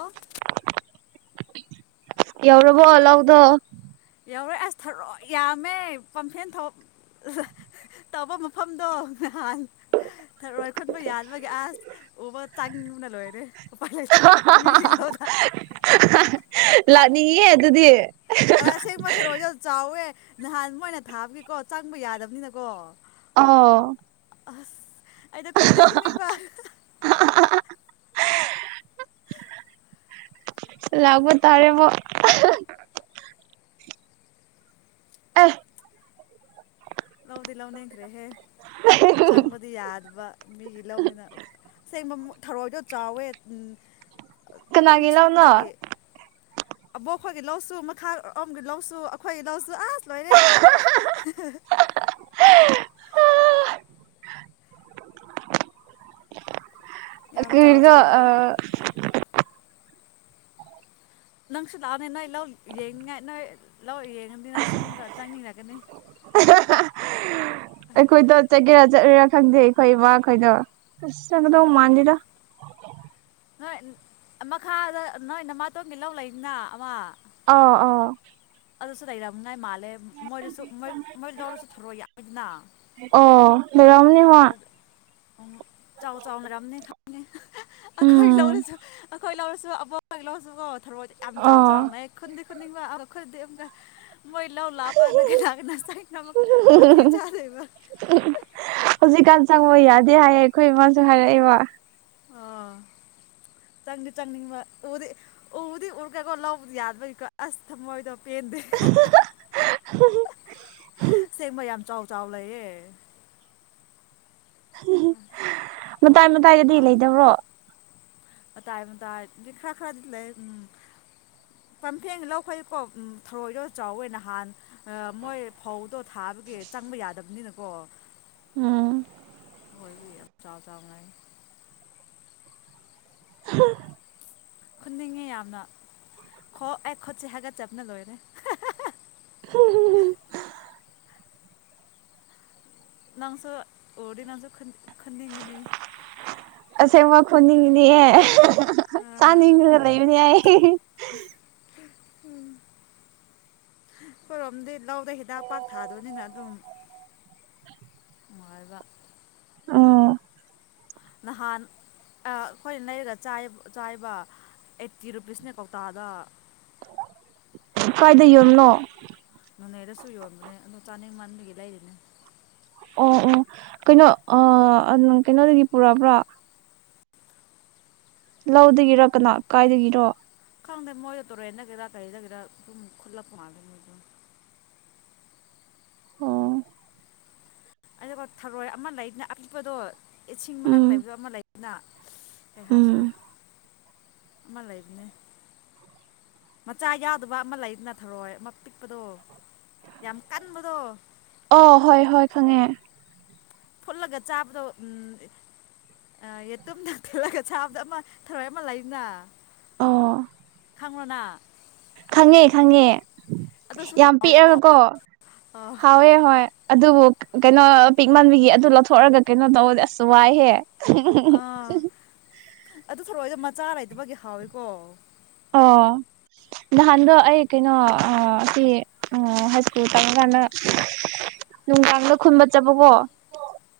ꯑꯣ ꯑꯦꯧꯔꯣꯔꯕꯣ ꯂꯧꯒꯗꯣ ꯌꯥꯧꯔꯣꯏ ꯑꯁ ꯊꯔꯣ ꯌꯥꯝꯃꯦ ꯄꯝꯐꯦꯟ ꯊ ꯇꯧꯕ ꯃꯐꯝꯗꯣ ꯅꯍꯥꯟ ꯊꯔꯣꯏ ꯈꯣꯟꯕ ꯌꯥꯅꯕꯒꯤ ꯑꯁ ꯑꯣ ꯋꯥ ꯆꯥꯡ ꯎꯅꯂꯣ ꯍꯥꯏ ꯔꯦ ꯄꯂꯦ ꯃꯤ ꯂꯂ ꯑꯣꯗ ꯂꯥꯛꯅꯤꯡꯉꯦ ꯑꯗꯨꯗꯤ ꯑ ꯑꯁꯦꯡꯕ ꯃꯊꯔꯣꯢꯗꯣ ꯆꯥꯎꯋꯦ ꯅꯍꯥꯟ ꯃꯣꯏꯅ ꯊꯥꯕꯒꯤꯀꯣ ꯆꯪꯕ ꯌꯥꯗꯕꯅꯤꯅꯀꯣ ꯑꯥꯎ ꯑꯁ ꯑꯩꯗꯣ ꯈꯨꯟꯗꯤ ꯈꯨꯅꯤꯡ ꯕꯥ ꯂꯥꯛꯄ ꯇꯥꯔꯦ ꯃꯨꯛ ꯑꯩ ꯂꯧꯗꯤ ꯂꯧꯅꯤꯡꯈ꯭ꯔꯦꯍꯦ ꯆꯪꯕꯗꯤ ꯌꯥꯗꯕ ꯃꯤꯒꯤ ꯂꯧꯅꯤꯅ ꯑꯁꯦꯡꯕ ꯊꯔꯣꯏꯗꯣ ꯆꯥꯎꯋꯦ ꯀꯅꯥꯒꯤ ꯂꯧꯅꯣ ꯑꯕꯣꯛ ꯈꯣꯏꯒꯤ ꯂꯧꯁꯨ ꯃꯈꯥ ꯑꯣꯝꯒꯤ ꯂꯧꯁꯨ ꯑꯩꯈꯣꯏꯒꯤ ꯂꯧꯁꯨ ꯑꯁ ꯂꯣꯏꯔꯦ ꯌꯥꯝ ꯆꯥꯎ ꯀ꯭ꯔꯤꯗ ꯆꯥꯎ ꯂꯩ ꯑꯥ ꯅꯪꯁꯨ ꯂꯥꯛꯑꯣꯅꯦ ꯅꯣꯢ ꯂꯧ ꯌꯦꯡꯅꯉꯥꯢ ꯅꯣꯢ ꯂꯧ ꯌꯦꯡꯉꯗꯤ ꯅꯪꯁꯨ ꯑꯃꯨꯛꯀ ꯆꯪꯅꯤꯡꯔꯛꯀꯅꯤ ꯑꯩꯈꯣꯏꯗꯣ ꯆꯠꯀꯦꯔꯥ ꯆꯠꯂꯣꯢꯔꯥ ꯈꯪꯗꯦ ꯑꯩꯈꯣꯏ ꯏꯕꯥ ꯈꯣꯏꯗꯣ ꯑꯁ ꯆꯪꯠꯀꯗꯧ ꯑꯥ ꯃꯥꯟꯗꯦꯗ [inaudible] ꯅꯣꯏ ꯃꯈꯥꯗ ꯅꯣꯏ ꯅꯃꯥꯇꯣꯟꯒꯤ ꯂꯧ ꯂꯩꯗꯅ ꯑꯃ ꯑꯥ ꯑꯥ ꯑꯗꯨꯁꯨ ꯂꯩꯔꯝꯉꯥꯏ ꯃꯥꯜꯂꯦ ꯃꯣꯏꯗꯁꯨ ꯃꯣꯏ ꯃꯣꯏ ꯂꯧꯗꯨꯁꯨ ꯊꯔꯣꯢ ꯌꯥꯝꯃꯤꯗꯅ ꯑꯣ ꯂꯩꯔꯝꯅꯤ ꯃꯥ ꯑꯗꯨ ꯆꯥꯎ ꯆꯥꯎ ꯂꯩꯔꯝꯅꯤ ꯈꯪꯉꯦ ꯑꯩꯈꯣꯏ ꯎꯝ ꯂꯧꯗꯨꯁꯨ ꯑꯩꯈꯣꯏ ꯂꯧꯗꯨꯁꯨ ꯑꯕꯣꯛ ꯍꯣꯢꯒꯤ ꯂꯧꯁꯨꯀꯣ ꯊꯔꯣꯏꯗꯤ ꯌꯥꯝ ꯆꯥꯎ ꯑꯣ ꯆꯥꯎꯅ ꯂꯩ ꯈꯨꯟꯗꯤ ꯈꯨꯟꯅꯤꯡꯕ ꯑꯝ ꯈꯨꯟꯗꯤ ꯑꯃꯨꯛ ꯃꯣꯏ ꯂꯧ ꯂꯥꯛꯄꯀꯥꯟꯗ ꯆꯪꯉꯤꯅꯣ ꯑꯃꯨꯛꯀ ꯋꯥꯊꯤ ꯆꯥꯗꯣꯢꯕ ꯍꯧꯖꯤꯛꯀꯥꯟ ꯆꯪꯕ ꯌꯥꯗꯦ ꯍꯥꯏꯌꯦ ꯑꯩꯈꯣꯏ ꯏꯃꯥꯅꯁꯨ ꯍꯥꯏꯔꯛꯏꯕ ꯆꯪꯗ ꯆꯪꯅꯤꯡꯕ ꯎꯗꯤ ꯎꯕꯗꯤ ꯎꯔ ꯀꯣ ꯂꯧ ꯌꯥꯗꯕꯒꯤꯀꯣ ꯑꯁ ꯊꯝꯃꯣꯏꯗꯣ [unintelligible] ꯁꯦꯡꯕ ꯌꯥꯝ ꯆꯥꯎ ꯆꯥꯎ ꯂꯩꯌꯦ ꯃꯇꯥꯏ ꯃꯇꯥꯏꯗꯗꯤ ꯂꯩꯗꯕ꯭ꯔꯣ ꯃꯇꯥꯢ ꯃꯇꯥꯢꯗꯗꯤ ꯈꯔ ꯈꯔꯗꯤ ꯂꯩꯌꯦ ꯎꯝ ꯄꯝꯐꯦꯡ ꯂꯧꯈꯩꯢꯗꯤꯀꯣ ꯊꯧꯔꯣꯏꯗꯣ ꯆꯥꯎꯋꯦ ꯅꯍꯥꯟ ꯃꯣꯏ ꯐꯧꯗꯣ ꯊꯥꯕꯒꯤ ꯆꯪꯕ ꯌꯥꯗꯕꯅꯤꯅ ꯎꯝ ꯑꯣꯏꯕꯒꯤ ꯌꯥꯝ ꯆꯥꯎ ꯆꯥꯎ ꯂꯩ [inaudible] ꯈꯨꯟꯅꯤꯡꯉꯤ ꯌꯥꯝꯅ ꯈꯣ ꯑꯦ ꯈꯨꯠꯁꯦ ꯍꯥꯏꯒꯠꯆꯕꯅ ꯂꯣꯏꯔꯦ [unintelligible] ꯅꯪꯁꯨ ꯎꯔꯗꯤ ꯅꯪꯁꯨ ꯈꯟꯅꯤꯡꯒꯅꯤ ꯁꯦꯡꯕ ꯈꯣꯟꯅꯤꯡꯒꯅꯤꯌꯦ ꯑꯥ ꯆꯥꯅꯤꯡꯉ ꯂꯩꯕꯅꯦ ꯑꯩ [inaudible] ꯈꯣꯢꯔꯣꯝꯗꯤ ꯂꯧꯗ ꯍꯤꯗꯥꯛ ꯄꯥꯛ ꯊꯥꯗꯕꯅꯤꯅ ꯑꯗꯨꯝ ꯅꯨꯡꯉꯥꯢꯕ ꯎꯝ ꯅꯍꯥꯟ ꯑꯩꯈꯣꯏꯅ ꯂꯩꯔꯒ ꯆꯥꯏꯌꯦ ꯆꯥꯢꯌꯦꯕ ꯑꯩꯠꯇꯤ ꯔꯨꯄꯤꯁꯅꯦ ꯀꯧꯇꯥꯗ ꯀꯥꯏꯗ ꯌꯣꯟꯕꯅꯣ ꯅꯣꯅꯦꯗꯁꯨ ꯌꯣꯟꯕꯅꯦ ꯑꯗꯣ ꯆꯥꯅꯤꯡ ꯃꯟꯕꯒꯤ ꯂꯩꯔꯤꯅꯦ ꯎꯝ ꯎꯝ ꯀꯩꯅꯣ ꯑꯝ ꯀꯩꯅꯣꯗꯒꯤ ꯄꯨꯛꯔꯄ꯭ꯔꯥ ꯂꯧꯗꯒꯤꯔ ꯀꯅꯥ ꯀꯥꯏꯗꯒꯤꯔꯣ ꯈꯪꯗꯦ ꯃꯣꯏꯗ ꯇꯨꯔꯦꯟꯗꯒꯤꯔ ꯀꯩꯗꯒꯤꯔ ꯑꯗꯨꯝ ꯈꯨꯜꯂꯛꯄ ꯃꯥꯜꯂꯦ ꯃꯣꯏꯗꯣ ꯑꯣ ꯑꯩꯗꯤꯀꯣ ꯊꯔꯣꯏ ꯑꯃ ꯂꯩꯗꯅ ꯑꯄꯤꯛꯄꯗꯣ ꯏꯁꯤꯡ ꯃꯅꯥꯛꯛꯇ ꯎꯝ ꯂꯩꯕꯗ ꯑꯃ ꯂꯩꯗꯅ ꯀꯩ ꯍꯥꯏꯥꯏꯁꯤꯔ ꯎꯝ ꯍꯂ ꯏꯅꯦ ꯃꯆꯥ ꯌꯥꯎꯗꯕ ꯑꯃ ꯂꯩꯗꯅ ꯊꯧꯔꯣꯏ ꯑꯃ ꯄꯤꯛꯄꯗꯣ ꯌꯥꯝ ꯀꯟꯕꯗꯣ ꯑꯣ ꯍꯣꯏ ꯍꯣꯏ ꯈꯪꯉꯦ ꯐꯨꯠꯂꯒ ꯆꯥꯕꯗꯣ ꯎꯝ ꯑ ꯌꯦꯇꯨꯝꯗꯪ ꯊꯤꯂꯒ ꯁꯥꯕꯗ ꯑꯃ ꯊꯔꯣꯏ ꯑꯃ ꯂꯩꯅ ꯑꯣ ꯈꯥꯡꯅꯣꯅꯅꯥ ꯈꯪꯉꯦ ꯈꯪꯉꯦ ꯑꯗꯨꯁꯨ ꯌꯥꯝ ꯍꯥꯎꯋꯦꯀꯣ ꯄꯤꯛꯑꯒꯀꯣ ꯑꯥ ꯍꯥꯎꯋꯦ ꯍꯣꯏ ꯑꯗꯨꯕꯨ ꯀꯩꯅꯣ ꯄꯤꯛꯃꯥꯟꯕꯤꯒꯤ ꯑꯗꯨ ꯂꯧꯊꯣꯛꯑꯒ ꯀꯩꯅꯣ ꯇꯧꯕꯗꯤ ꯑꯁꯁꯨ ꯋꯥꯏꯍꯦ ꯑꯥ [unintelligible] ꯑꯗꯨ ꯊꯧꯛꯑꯣꯗꯣ ꯃꯆꯥ ꯂꯩꯇꯕꯒꯤ ꯍꯥꯎꯋꯏꯀꯣ ꯑꯣ ꯅꯍꯥꯟꯗꯣ ꯑꯩ ꯀꯩꯅꯣ ꯁꯤ ꯍꯥꯏ ꯁ꯭ꯀꯨꯜ ꯇꯒ ꯅꯨꯡꯗꯥꯡꯗ ꯈꯨꯟꯕ ꯆꯠꯄꯀꯣ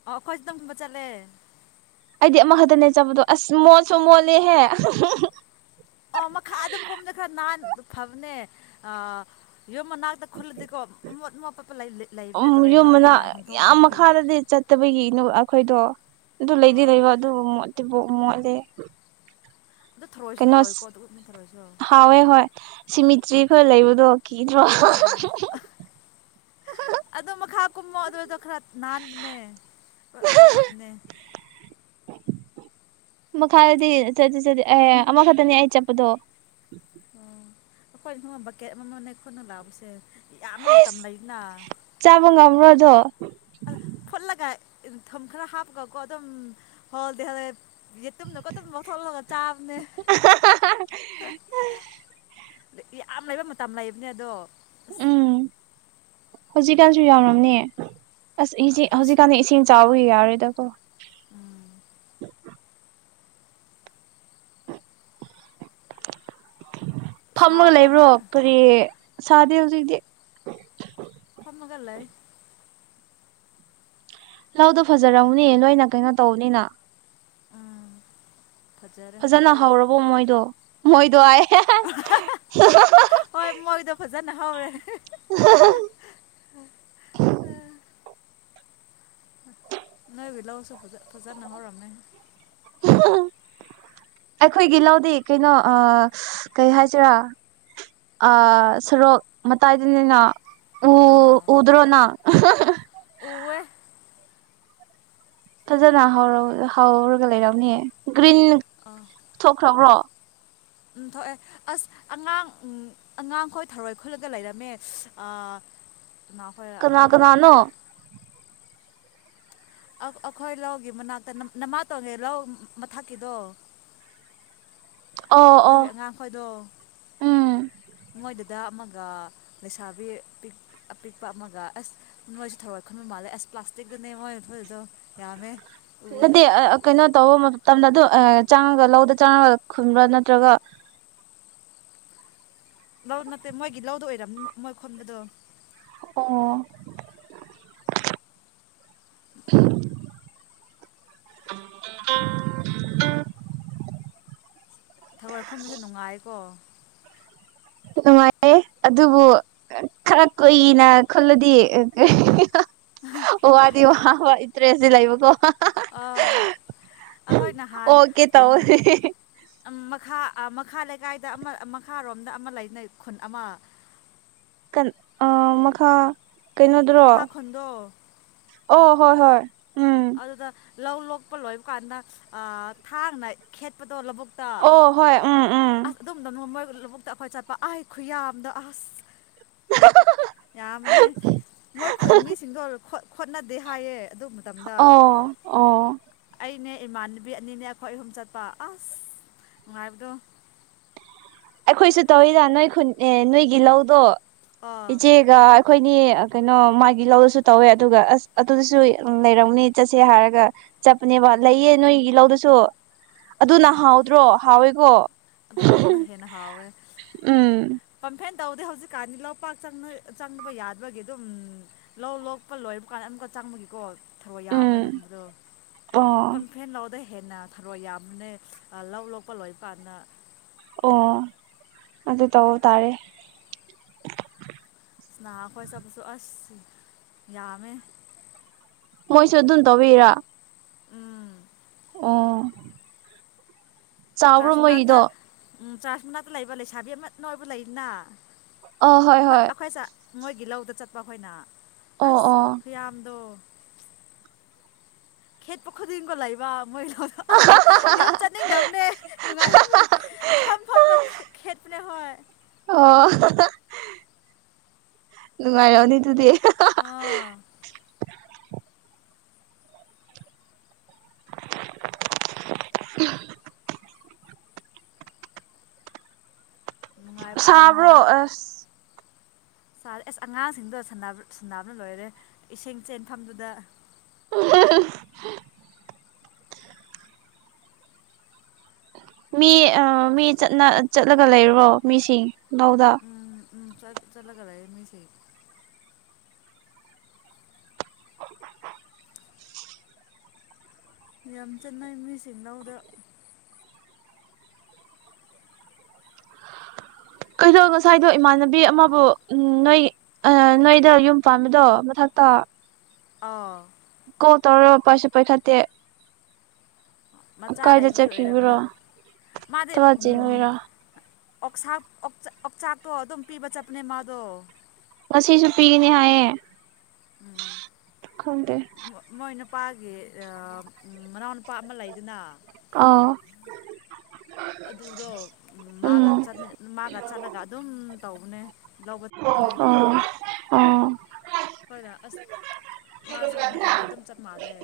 ꯑꯣ ꯑꯩꯈꯣꯏ ꯆ ꯑꯗꯨꯝ ꯆꯕ ꯆꯠꯂꯦ ꯑꯩꯗꯤ ꯑꯃ ꯈꯛꯇꯅꯦ ꯆꯠꯕꯗꯣ ꯑꯁ ꯃꯣꯠꯁꯨ ꯃꯣꯠꯂꯦꯍꯦ ꯑꯣ ꯃꯈꯥ ꯑꯗꯨꯝ ꯀꯨꯝꯅ ꯈꯔ ꯅꯥꯟ ꯐꯕꯅꯦ ꯑ ꯌꯨꯝ ꯃꯅꯥꯛꯇ ꯈꯨꯜꯂꯗꯤꯀꯣ ꯑꯃꯣꯠ ꯑꯃꯣꯠꯣꯠꯄ ꯂꯩꯕꯅꯦ ꯎꯝ ꯇꯧꯔꯦ ꯃꯣꯏꯅ ꯍꯨꯟꯗꯣꯛꯎꯝꯕꯒꯤ ꯐꯠꯇꯕꯒꯤꯅꯨ ꯑꯩꯈꯣꯏꯗꯣ ꯑꯗꯨ ꯂꯩꯗꯤ ꯑꯣ ꯂꯩꯕ ꯑꯗꯨꯕꯨ ꯃꯣꯠꯇꯦꯕꯥꯎ ꯃꯣꯠꯂꯦ ꯑꯗꯨ ꯊꯔꯣꯏꯁꯨ ꯀꯩꯅꯣ ꯍꯥꯎꯋꯤꯀꯣ ꯑꯗꯨ ꯊꯔꯣꯏꯁꯨ ꯍꯥꯎꯋꯦ ꯍꯣꯏ ꯁꯤꯃꯤꯇ꯭ꯔꯤ ꯈꯔ ꯂꯩꯕꯗꯣ ꯀꯗ꯭ꯔꯣ ꯑꯥ ꯑꯗꯣ ꯃꯈꯥ ꯀꯨꯝꯃꯣ ꯑꯗꯨꯗ ꯈꯔ ꯅꯥꯟꯕꯅꯦ ꯈꯔ ꯐꯕꯅꯦ ꯃꯈꯥꯗꯗꯤ ꯆꯠ ꯆꯠ ꯑꯦ ꯑꯃꯈꯛꯇꯅꯤ ꯑꯩ ꯆꯠꯄꯗꯣ ꯑꯣ ꯑꯩꯈꯣꯏ ꯊ ꯕꯛꯀꯦꯠ ꯑꯃ ꯃꯅꯦ ꯑꯩꯈꯣꯏꯅ ꯂꯥꯛꯕꯁꯦ ꯆꯥꯕ ꯉ ꯔ꯭ꯔꯣꯗꯣ ꯝ ꯈꯔ ꯍꯥꯞꯄꯒ ꯀꯣ ꯑꯗꯨꯝ ꯍꯣꯜꯗꯤꯦ ꯇꯨꯝꯗꯀ ꯇꯨꯝꯗ ꯂꯧꯥꯎ ꯊꯣꯛꯂꯒ ꯆꯥꯕꯅꯦ ꯌꯥꯝ ꯂꯩꯕ ꯃꯇꯝ ꯂꯩꯕꯅꯦ ꯑꯗꯣ ꯎꯝ ꯍꯧꯖꯤꯛꯀꯥꯟꯁꯨ ꯌꯥꯝꯎꯔꯝꯅꯦ ꯑꯁ ꯍꯧꯖꯤꯛꯀꯥꯟꯗꯤ ꯏꯁꯤꯡ ꯆꯥꯎꯕ ꯌꯥꯔꯦꯗꯀꯣ ꯎꯝ ꯐꯝꯃꯒ ꯁꯥꯕ꯭ꯔꯣ ꯂꯩꯕ꯭ꯔꯣ ꯅꯣꯏ ꯀꯔꯤ ꯁꯥꯗꯦ ꯍꯧꯖꯤꯛꯇꯤ ꯊꯃꯒ ꯂꯑ ꯂꯧꯗꯣ ꯐꯖꯔꯎꯅꯦ ꯂꯣꯏꯅ ꯀꯩꯅꯣ ꯇꯧꯧꯕꯅꯤꯅ ꯎꯝ ꯐꯖꯔꯦ ꯐꯖꯅ ꯍꯧꯖꯤꯛꯇꯤ ꯍꯧꯔꯕꯣ ꯃꯣꯏꯗꯣ ꯃꯣꯏ [unintelligible] ꯅꯍꯔꯦ [unintelligible] ꯅꯂꯁꯨ ꯐꯖ ꯐꯖꯥꯅꯍꯔꯃꯦ ꯑꯩꯈꯣꯏꯒꯤ ꯂꯧꯗꯤ ꯀꯩꯅꯣ ꯀꯩ ꯍꯥꯏꯁꯤꯔꯥ ꯑ ꯁꯣꯔꯣꯛ ꯃꯇꯥꯏꯗꯅꯤꯅ ꯎ ꯑꯥ ꯎꯗ꯭ꯔꯣꯅ ꯎꯋꯦ ꯐꯖꯅ ꯍꯔ ꯍꯧꯔꯒ ꯂꯩꯔꯥꯎꯅꯦ ꯒ꯭ꯔꯤꯟ ꯑꯥ ꯊꯣꯛꯈ꯭ꯔꯕ꯭ꯔꯣ ꯎꯝ ꯊꯣꯛꯑꯦ ꯑꯁ ꯑꯉꯥꯡ ꯑꯉꯥꯡꯈꯣꯏ ꯊꯔꯣꯏ ꯈꯨꯜꯂꯒ ꯂꯩꯔꯝꯃꯦ [unintelligible] ꯈꯣꯏ ꯑ ꯀꯅꯥ ꯀꯅꯥꯅꯣ ꯑꯩꯈꯣꯏ ꯂꯧꯒꯤ ꯃꯅꯥꯛꯇ ꯅꯃꯥ ꯇꯣꯡꯉꯦ ꯂꯧ ꯃꯊꯛꯀꯤꯗꯣ ꯑꯣ ꯑꯣ ꯑꯗꯨꯒꯤ ꯑꯉꯥꯡꯈꯣꯏꯗꯣ ꯎꯝ ꯃꯣꯏꯗꯨꯗ ꯑꯃ ꯂꯩꯁꯥꯕꯤ ꯑꯄꯤꯛꯄ ꯑꯃꯒ ꯑꯁ ꯅꯣꯏꯁ ꯊꯧꯔꯏ ꯈꯟꯕ ꯃꯥꯜꯂꯦ ꯑꯁ ꯄ꯭ꯂꯥꯁꯇꯤꯛ ꯉ ꯊꯣꯏꯣꯏꯗꯣ ꯌꯥꯝꯃꯦ ꯎꯋꯦ ꯅꯦ ꯀꯩꯅꯣ ꯇꯧꯕꯣ ꯇꯝꯅ ꯑꯗꯨ ꯆꯥꯡꯉꯒ ꯂꯧꯗ ꯆꯪꯉꯒ ꯈꯨꯟꯕ꯭ꯔꯥ ꯅꯠꯇ꯭ꯔꯒ ꯂꯧ ꯅꯠꯇꯦ ꯃꯣꯏꯒꯤ ꯂꯧꯗ ꯑꯣꯏꯔꯝꯅꯤ ꯃꯣꯏ ꯈꯣꯟꯕꯗꯣ ꯑꯣ [unintelligible] ꯊꯔꯣꯏꯈꯣꯝꯕꯁꯦ ꯅꯨꯡꯉꯥꯏꯀꯣ ꯅꯨꯡꯉꯥꯏꯌꯦ ꯑꯗꯨꯕꯨ ꯈꯔ ꯀꯨꯏꯅ ꯈꯜꯂꯗꯤ ꯋꯥꯗꯤ ꯋꯥ ꯋꯥ ꯏꯇ꯭ꯔꯦꯗꯤ ꯂꯩꯕꯀꯣ ꯑꯩꯈꯣꯏ ꯅꯍꯥꯟ ꯑꯣꯀꯦ ꯇꯧ ꯃꯈꯥ ꯥ ꯃꯈꯥ ꯂꯩꯀꯥꯏꯗ ꯑꯃ ꯃꯈꯥꯔꯣꯝꯗ ꯑꯃ ꯂꯩꯅꯩ ꯈꯨꯟ ꯑꯃ ꯀ ꯃꯈꯥ ꯀꯩꯅꯣꯗꯨꯔꯣ ꯃꯈꯥ ꯈꯨꯣꯟꯗꯣ ꯑꯣ ꯍꯣꯏ ꯍꯣꯏ ꯎ ꯑꯗꯨꯗ ꯂꯧ ꯂꯣꯛꯄ ꯂꯣꯏꯕ ꯀꯥꯟꯗ ꯊꯥꯡꯅ ꯈꯦꯠꯄꯗꯣ ꯂꯧꯕꯨꯛ ꯑꯣ ꯍꯣꯏ ꯎꯝ ꯎꯝ ꯑꯗꯨꯝꯗꯅ ꯃꯣꯏ ꯂꯧꯕꯨꯛꯇ ꯑꯩꯈꯣꯏ ꯆꯠꯄ ꯑꯥꯏ ꯈꯨꯌꯥꯝꯗ ꯑꯁ ꯌꯥꯝꯅꯦ ꯃꯣꯏ ꯃꯤꯁꯤꯡꯗꯣ ꯈꯣꯠꯅꯗꯦ ꯍꯥꯏꯌꯦ ꯑꯗꯨ ꯃꯇꯝꯗ ꯑꯣ ꯑꯣ ꯑꯩꯅꯦ ꯏꯃꯥꯟꯅꯕꯤ ꯑꯅꯤꯅꯦ ꯑꯩꯈꯣꯏ ꯑꯍꯨꯝ ꯆꯠꯄ ꯑꯁ ꯅꯨꯡꯉꯥꯏꯕꯗꯣ ꯑꯩꯈꯣꯏꯁꯨ ꯇꯧꯋꯗ ꯅꯣꯏ ꯈꯨ ꯅꯣꯏꯒꯤ ꯂꯧꯗꯣ ꯑꯥ ꯏꯆꯦꯒ ꯑꯩꯈꯣꯏ ꯀꯩꯅꯣ ꯃꯥꯒꯤ ꯂꯧꯔꯁꯨ ꯇꯧꯋꯦ ꯑꯗꯨꯒ ꯑꯁ ꯑꯗꯨꯗꯁꯨ ꯂꯩꯔꯝꯅꯤ ꯆꯠꯁꯦ ꯍꯥꯏꯔꯒ ꯆꯠꯄꯅꯦꯕ ꯂꯩꯌꯦ ꯅꯣꯏꯒꯤ ꯂꯧꯗꯨꯁꯨ ꯑꯗꯨ ꯅ ꯍꯥꯎꯗ꯭ꯔꯣ ꯍꯥꯎꯋꯦꯀꯣ ꯑꯗꯨꯝ ꯇꯞꯅ ꯍꯦꯟꯅ ꯍꯥꯎꯋꯦ ꯎꯝ ꯐꯦꯟ ꯇꯧꯗꯦ ꯍꯧꯖꯤꯛꯀꯥꯟꯗꯤ ꯂꯧ ꯄꯥꯛꯪ ꯆꯪꯗꯕ ꯌꯥꯗꯕꯒꯤ ꯑꯗꯨꯝ ꯂꯧ ꯂꯣꯛꯄ ꯂꯣꯏꯕ ꯀꯥꯟꯗ ꯑꯃ ꯆꯪꯕꯒꯤꯀꯣ ꯊꯔꯣ ꯌꯥꯕꯅꯦ ꯎꯝ ꯑꯗꯨꯒꯨꯝꯕꯗꯣ ꯑꯣ ꯄꯪꯐꯦꯟ ꯂꯥꯛꯗꯩ ꯍꯦꯟꯅ ꯊꯔꯣꯏ ꯌꯥꯝꯅꯅꯦ ꯂꯧ ꯂꯣꯛꯄ ꯂꯣꯏꯕ ꯀꯥꯟꯗ ꯑꯣ ꯑꯗꯨ ꯇꯧꯕ ꯇꯥꯔꯦ ꯅꯥ ꯑꯩꯈꯣꯏ ꯆꯄꯁꯨ ꯑꯁ ꯌꯥꯝꯃꯦ ꯃꯣꯏꯁꯨ ꯑꯗꯨꯝ ꯇꯧꯕꯤꯔꯥ ꯎꯝ ꯆꯥꯎꯕꯔꯣ ꯆꯥꯔꯖ ꯃꯅꯥꯛꯇ ꯃꯣꯏꯒꯤꯗꯣ ꯎꯝ ꯆꯥꯔꯆ ꯃꯅꯥꯛꯇ ꯂꯩꯕ ꯂꯩꯁꯥꯕꯤ ꯑꯃꯅ ꯑꯣꯏꯕ ꯂꯩꯅ ꯑ ꯍꯣꯏ ꯍꯣꯏ ꯑꯩꯈꯣꯏ ꯆ ꯃꯣꯏꯒꯤ ꯂꯧꯗ ꯆꯠꯄ ꯑꯩꯈꯣꯏꯅ ꯑꯣ ꯑꯁ ꯑꯣ ꯐꯌꯥꯝꯗꯣ ꯈꯦꯠ ꯄꯈꯨꯒꯣ ꯂ ꯂꯩꯕ ꯃꯣꯏꯣ ꯌꯨꯝ ꯆꯠꯅꯤꯡꯗꯕꯅꯦ ꯅꯨꯡꯉꯥꯏꯔ ꯐꯝ ꯐꯝꯒ ꯅꯦ ꯍꯣꯏ ꯑꯣ ꯅꯨꯡꯉꯥꯏꯔꯣꯅꯤ ꯑꯗꯨꯗꯤ ꯑꯥ [unintelligible] ꯅꯨꯡꯉꯥꯏꯕꯗꯤ ꯁꯥꯕ꯭ꯔꯣ ꯅꯨꯡꯉꯥꯏ ꯑꯁ ꯁꯥꯔꯦ ꯑꯁ ꯑꯉꯥꯡꯁꯤꯡꯗꯣ ꯁꯥꯟꯅꯕꯅ ꯂꯣꯏꯔꯦ ꯏꯁꯤꯡ ꯆꯦꯟꯐꯝꯗꯨꯗ ꯑꯉ ꯃꯤ ꯑꯥ ꯃꯤ ꯆꯠꯂꯒ ꯂꯩꯔꯨꯔꯣ ꯃꯤꯁꯤꯡ ꯂꯧꯗꯥ ꯎꯝ ꯎꯝ ꯆꯠ ꯆꯠꯂꯒꯗꯑ ꯃꯤꯁꯦ [unintelligible] ꯌꯥꯝ ꯆꯟꯅꯩ ꯃꯤꯁꯤꯡꯅꯥꯎꯗ ꯀꯩꯗꯧ ꯉꯁꯥꯏꯗꯣ ꯏꯃꯥꯟꯅꯕꯤ ꯑꯃꯕꯨ ꯅꯣꯏ ꯅꯣꯏꯗ ꯌꯨꯝ ꯄꯥꯕꯤꯗꯣ ꯃꯊꯛ ꯀꯠꯇ ꯑ ꯀꯣꯜ ꯇꯧꯔ ꯄꯥꯏꯁꯨ ꯄꯥꯏꯈꯠꯇꯦ ꯃꯆꯥ ꯀꯥꯏꯗ ꯂꯩꯕꯨꯒꯤ ꯑꯣꯏꯝꯅꯤ ꯆꯠꯈꯤꯕꯔꯣ ꯃꯥꯗꯤ ꯊꯕꯛ ꯎꯝ ꯆꯤꯟꯕꯩꯔꯥ ꯑꯣꯁꯥꯛ ꯑꯣꯛꯆꯥꯛꯇꯣ ꯑꯗꯨꯝ ꯄꯤꯕ ꯆꯠꯄꯅꯦ ꯃꯥꯗꯣ ꯉꯁꯤꯁꯨ ꯄꯤꯒꯅꯤ ꯍꯥꯏꯌꯦ ꯈꯪꯗꯦ ꯃꯣꯏ ꯅꯨꯄꯥꯒꯤ ꯃꯅꯥꯎꯅꯨꯄꯥ ꯑꯃ ꯂꯩꯗꯨꯅ ꯑꯥ ꯑꯗꯨꯗꯣ ꯃꯥꯒ ꯎꯝ ꯆꯠꯃꯤ ꯃꯥꯒ ꯆꯠꯂꯒ ꯑꯗꯨꯝ ꯇꯧꯕꯅꯦ ꯂꯧꯒꯗꯕꯅꯦ ꯑꯣ ꯑꯣ ꯍꯣꯏꯗ ꯑꯁ ꯃꯥꯁꯨ ꯃꯊꯟꯇ ꯑꯗꯨꯝ ꯆꯞ ꯃꯥꯥꯟꯜꯂꯦ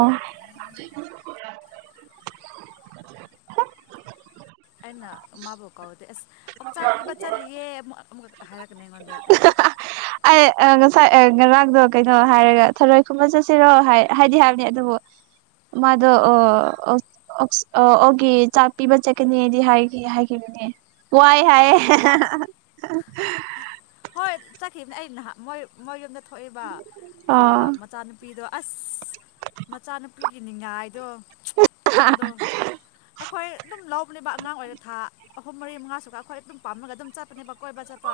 [unintelligible] ꯑꯩꯅ ꯃꯥꯕꯨꯧ ꯀꯧꯔꯗꯦ ꯑꯁ ꯑꯣꯛꯆꯥ ꯄꯤꯕ ꯆꯠꯂꯤꯌꯦ ꯑꯃꯨꯛ ꯑꯃꯨꯛꯈꯛꯇ ꯍꯥꯏꯔꯛꯀꯅꯤ ꯑꯩꯉꯣꯟꯗ ꯑꯩ ꯉꯁꯥꯏ ꯉꯔꯥꯡꯗꯣ ꯀꯩꯅꯣ ꯍꯥꯏꯔꯒ ꯊꯔꯣꯏ ꯈꯨꯨꯝꯃꯟ ꯆꯠꯁꯤꯔꯣ ꯍꯥꯏꯗꯤ ꯍꯥꯏꯕꯅꯤ ꯑꯗꯨꯕꯨ ꯃꯥꯗꯣ ꯑꯣ ꯑꯣꯛ ꯑꯣꯛꯒꯤ ꯆꯥꯛ ꯄꯤꯕ ꯆꯠꯀꯅꯤꯗꯤ ꯍꯥꯏꯗꯤ ꯍꯥꯏꯒꯤꯅꯦ ꯋꯥꯏ ꯍꯥꯏꯌꯦ ꯑꯣ ꯍꯣꯏ ꯆꯠꯈꯤꯕꯅꯦ ꯑꯩ ꯅꯍ ꯃꯣꯏ ꯃꯣꯏ ꯌꯨꯝꯗ ꯊꯣꯛꯏꯕ ꯑꯗꯨꯒ ꯑꯥ ꯃꯆꯥꯅꯨꯄꯤꯗꯣ ꯑꯁ ꯃꯆꯥꯅꯨꯄꯤꯒꯤ ꯅꯤꯡꯉꯥꯏ ꯍꯥꯏꯗꯣ ꯀꯟꯕꯗꯣ ꯑꯩꯈꯣꯏ ꯑꯗꯨꯝ ꯂꯧꯕꯅꯦꯕ ꯑꯉꯥꯡ ꯑꯣꯏꯔ ꯊꯥ ꯑꯍꯨꯝ ꯃꯔꯤ ꯃꯉꯥꯁꯨꯀ ꯑꯩꯈꯣꯏ ꯑꯗꯨꯝ ꯄꯥꯝꯃꯒ ꯑꯗꯨꯝ ꯆꯠꯄꯅꯦꯕ ꯀꯣꯏꯕ ꯆꯠꯄ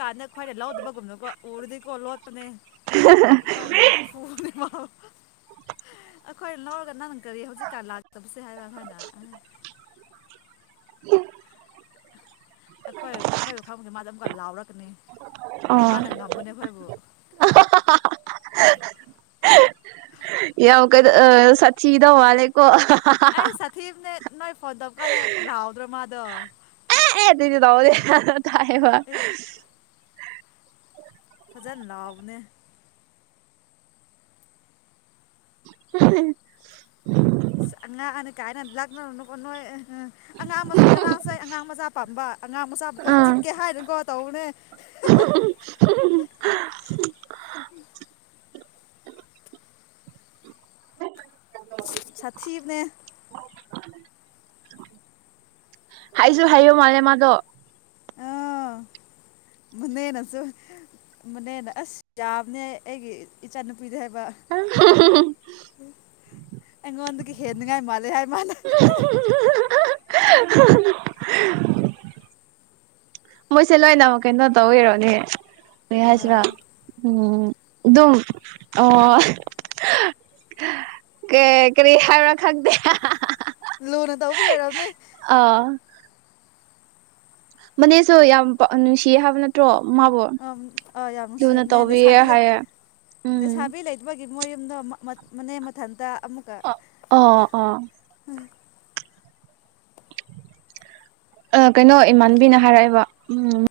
ꯀꯥꯟꯗ ꯈ꯭ꯋꯥꯏꯗ ꯂꯧꯗꯕꯒꯨꯝꯕꯅꯀꯣ ꯎꯔꯨꯗꯤꯀꯣ ꯂꯣꯠꯄꯅꯦ ꯑꯩꯈꯣꯏ ꯑꯗꯨꯝ ꯐꯨꯕꯅꯦ ꯃꯥ [inaudible] ꯑꯩꯈꯣꯏ ꯂꯧꯔꯒ ꯅꯪ ꯀꯔꯤ ꯍꯧꯖꯤꯛꯀꯥꯟ ꯂꯥꯛꯇꯕꯁꯦ ꯍꯥꯏꯕ ꯑꯩꯈꯣꯏꯅ [inaudible] ꯑꯩꯈꯣꯏ ꯑꯩꯈꯣꯏꯕꯨ ꯈꯪꯕꯗꯦ ꯃꯥꯗ ꯑꯃꯨꯛꯀ ꯂꯥꯎꯔꯛꯀꯅꯤ ꯑꯥ ꯃꯥꯅ ꯉꯝꯕꯅꯦ ꯑꯩꯈꯣꯏꯕꯨ ꯎꯝ ꯌꯥ ꯀꯩꯅꯣ ꯑꯥ ꯁꯊꯤꯗꯧ ꯃꯜꯂꯤꯀꯣ ꯑꯁ ꯁꯊꯤꯕꯅꯦ ꯅꯣꯏ ꯐꯣꯟ ꯇꯧꯕꯀꯟꯗ ꯔꯥꯎꯗ꯭ꯔꯣ ꯃꯥꯗꯣ ꯍ ꯑꯗꯨꯗꯤ ꯂꯥꯎ ꯑꯦ ꯇꯥꯏꯌꯦꯕ ꯑꯦꯁ ꯐꯖꯥ ꯅꯥꯎꯕꯅꯦ [unintelligible] ꯑꯁ ꯑꯉꯥꯡ ꯀꯥꯏꯅ ꯂꯥꯛꯅꯔꯨꯅꯨꯀꯣ ꯅꯣꯏ ꯑ. [inaudible] ꯑꯉꯥꯡ ꯉꯔꯥꯡꯁꯥꯏ ꯑꯉꯥꯡ ꯃꯆꯥ ꯄꯥꯝꯕ ꯑꯉꯥꯡ ꯃꯆꯥꯀꯣ ꯎꯝ ꯆꯤꯛꯀꯦ ꯍꯥꯏꯅꯨꯀꯣ ꯇꯧꯕꯅꯦ ꯍꯨꯝ ꯍꯨꯝ ꯍꯨꯝ ꯁꯥꯊꯤꯕꯅꯦ ꯍꯥꯏꯁꯨ ꯍꯥꯏꯌꯣ ꯃꯥꯅꯦ ꯃꯥꯗꯣ ꯑꯥ ꯃꯅꯦꯅꯁꯨ ꯃꯨꯅꯦꯅ ꯑꯁ ꯌꯥꯝꯕꯅꯦ ꯑꯩꯒꯤ ꯏꯆꯥꯅꯨꯄꯤ ꯄꯔꯦ ꯍꯥꯏꯕ ꯑꯩꯉꯣꯟꯗꯒꯤ ꯍꯦꯟꯅꯤꯡꯉꯥꯏ ꯃꯥꯜꯂꯦ ꯍꯥꯏꯕ ꯃꯥꯅ ꯍꯥ ꯍꯥ ꯍꯥ ꯍꯥ ꯍꯥ ꯃꯣꯏꯁꯦ ꯂꯣꯏꯅꯃꯛ ꯀꯩꯅꯣ ꯇꯧꯋꯔꯣꯅꯦꯏ ꯀꯔꯤ ꯍꯥꯏꯁꯤꯔꯥ ꯑꯥ ꯎꯝ ꯑꯗꯨꯝ ꯑꯣ ꯑꯦ ꯀꯔꯤ ꯍꯥꯏꯔ ꯈꯪꯗꯦ ꯂꯨꯅ ꯇꯧꯕꯒꯤ ꯑꯣꯏꯔꯝꯅꯤ ꯑꯥ ꯃꯅꯦꯁꯨ ꯌꯥꯝ ꯅꯨꯡꯁꯤꯌꯦ ꯍꯥꯏꯕ ꯅꯠꯇ꯭ꯔꯣ ꯃꯥꯕꯨ ꯑ ꯑ ꯌꯥꯝ ꯂꯨꯅ ꯅꯨꯡꯁꯤꯕꯅꯦ ꯇꯧꯕꯤꯌꯦ ꯂꯩꯁꯥꯕꯤ ꯂꯩ ꯍꯥꯏꯌꯦ ꯎꯝ ꯂꯩꯁꯥꯕꯤ ꯂꯩꯗꯨ ꯒꯤ ꯃꯣꯏ ꯌꯨꯝꯗꯣ ꯃꯅꯦꯛ ꯃꯊꯟꯇ ꯑꯃꯨꯛꯀ ꯑꯣ ꯑ ꯑ ꯀꯩꯅꯣ ꯏꯃꯥꯟꯕꯤꯅ ꯍꯥꯏꯔꯛꯑꯦꯕ ꯎꯝ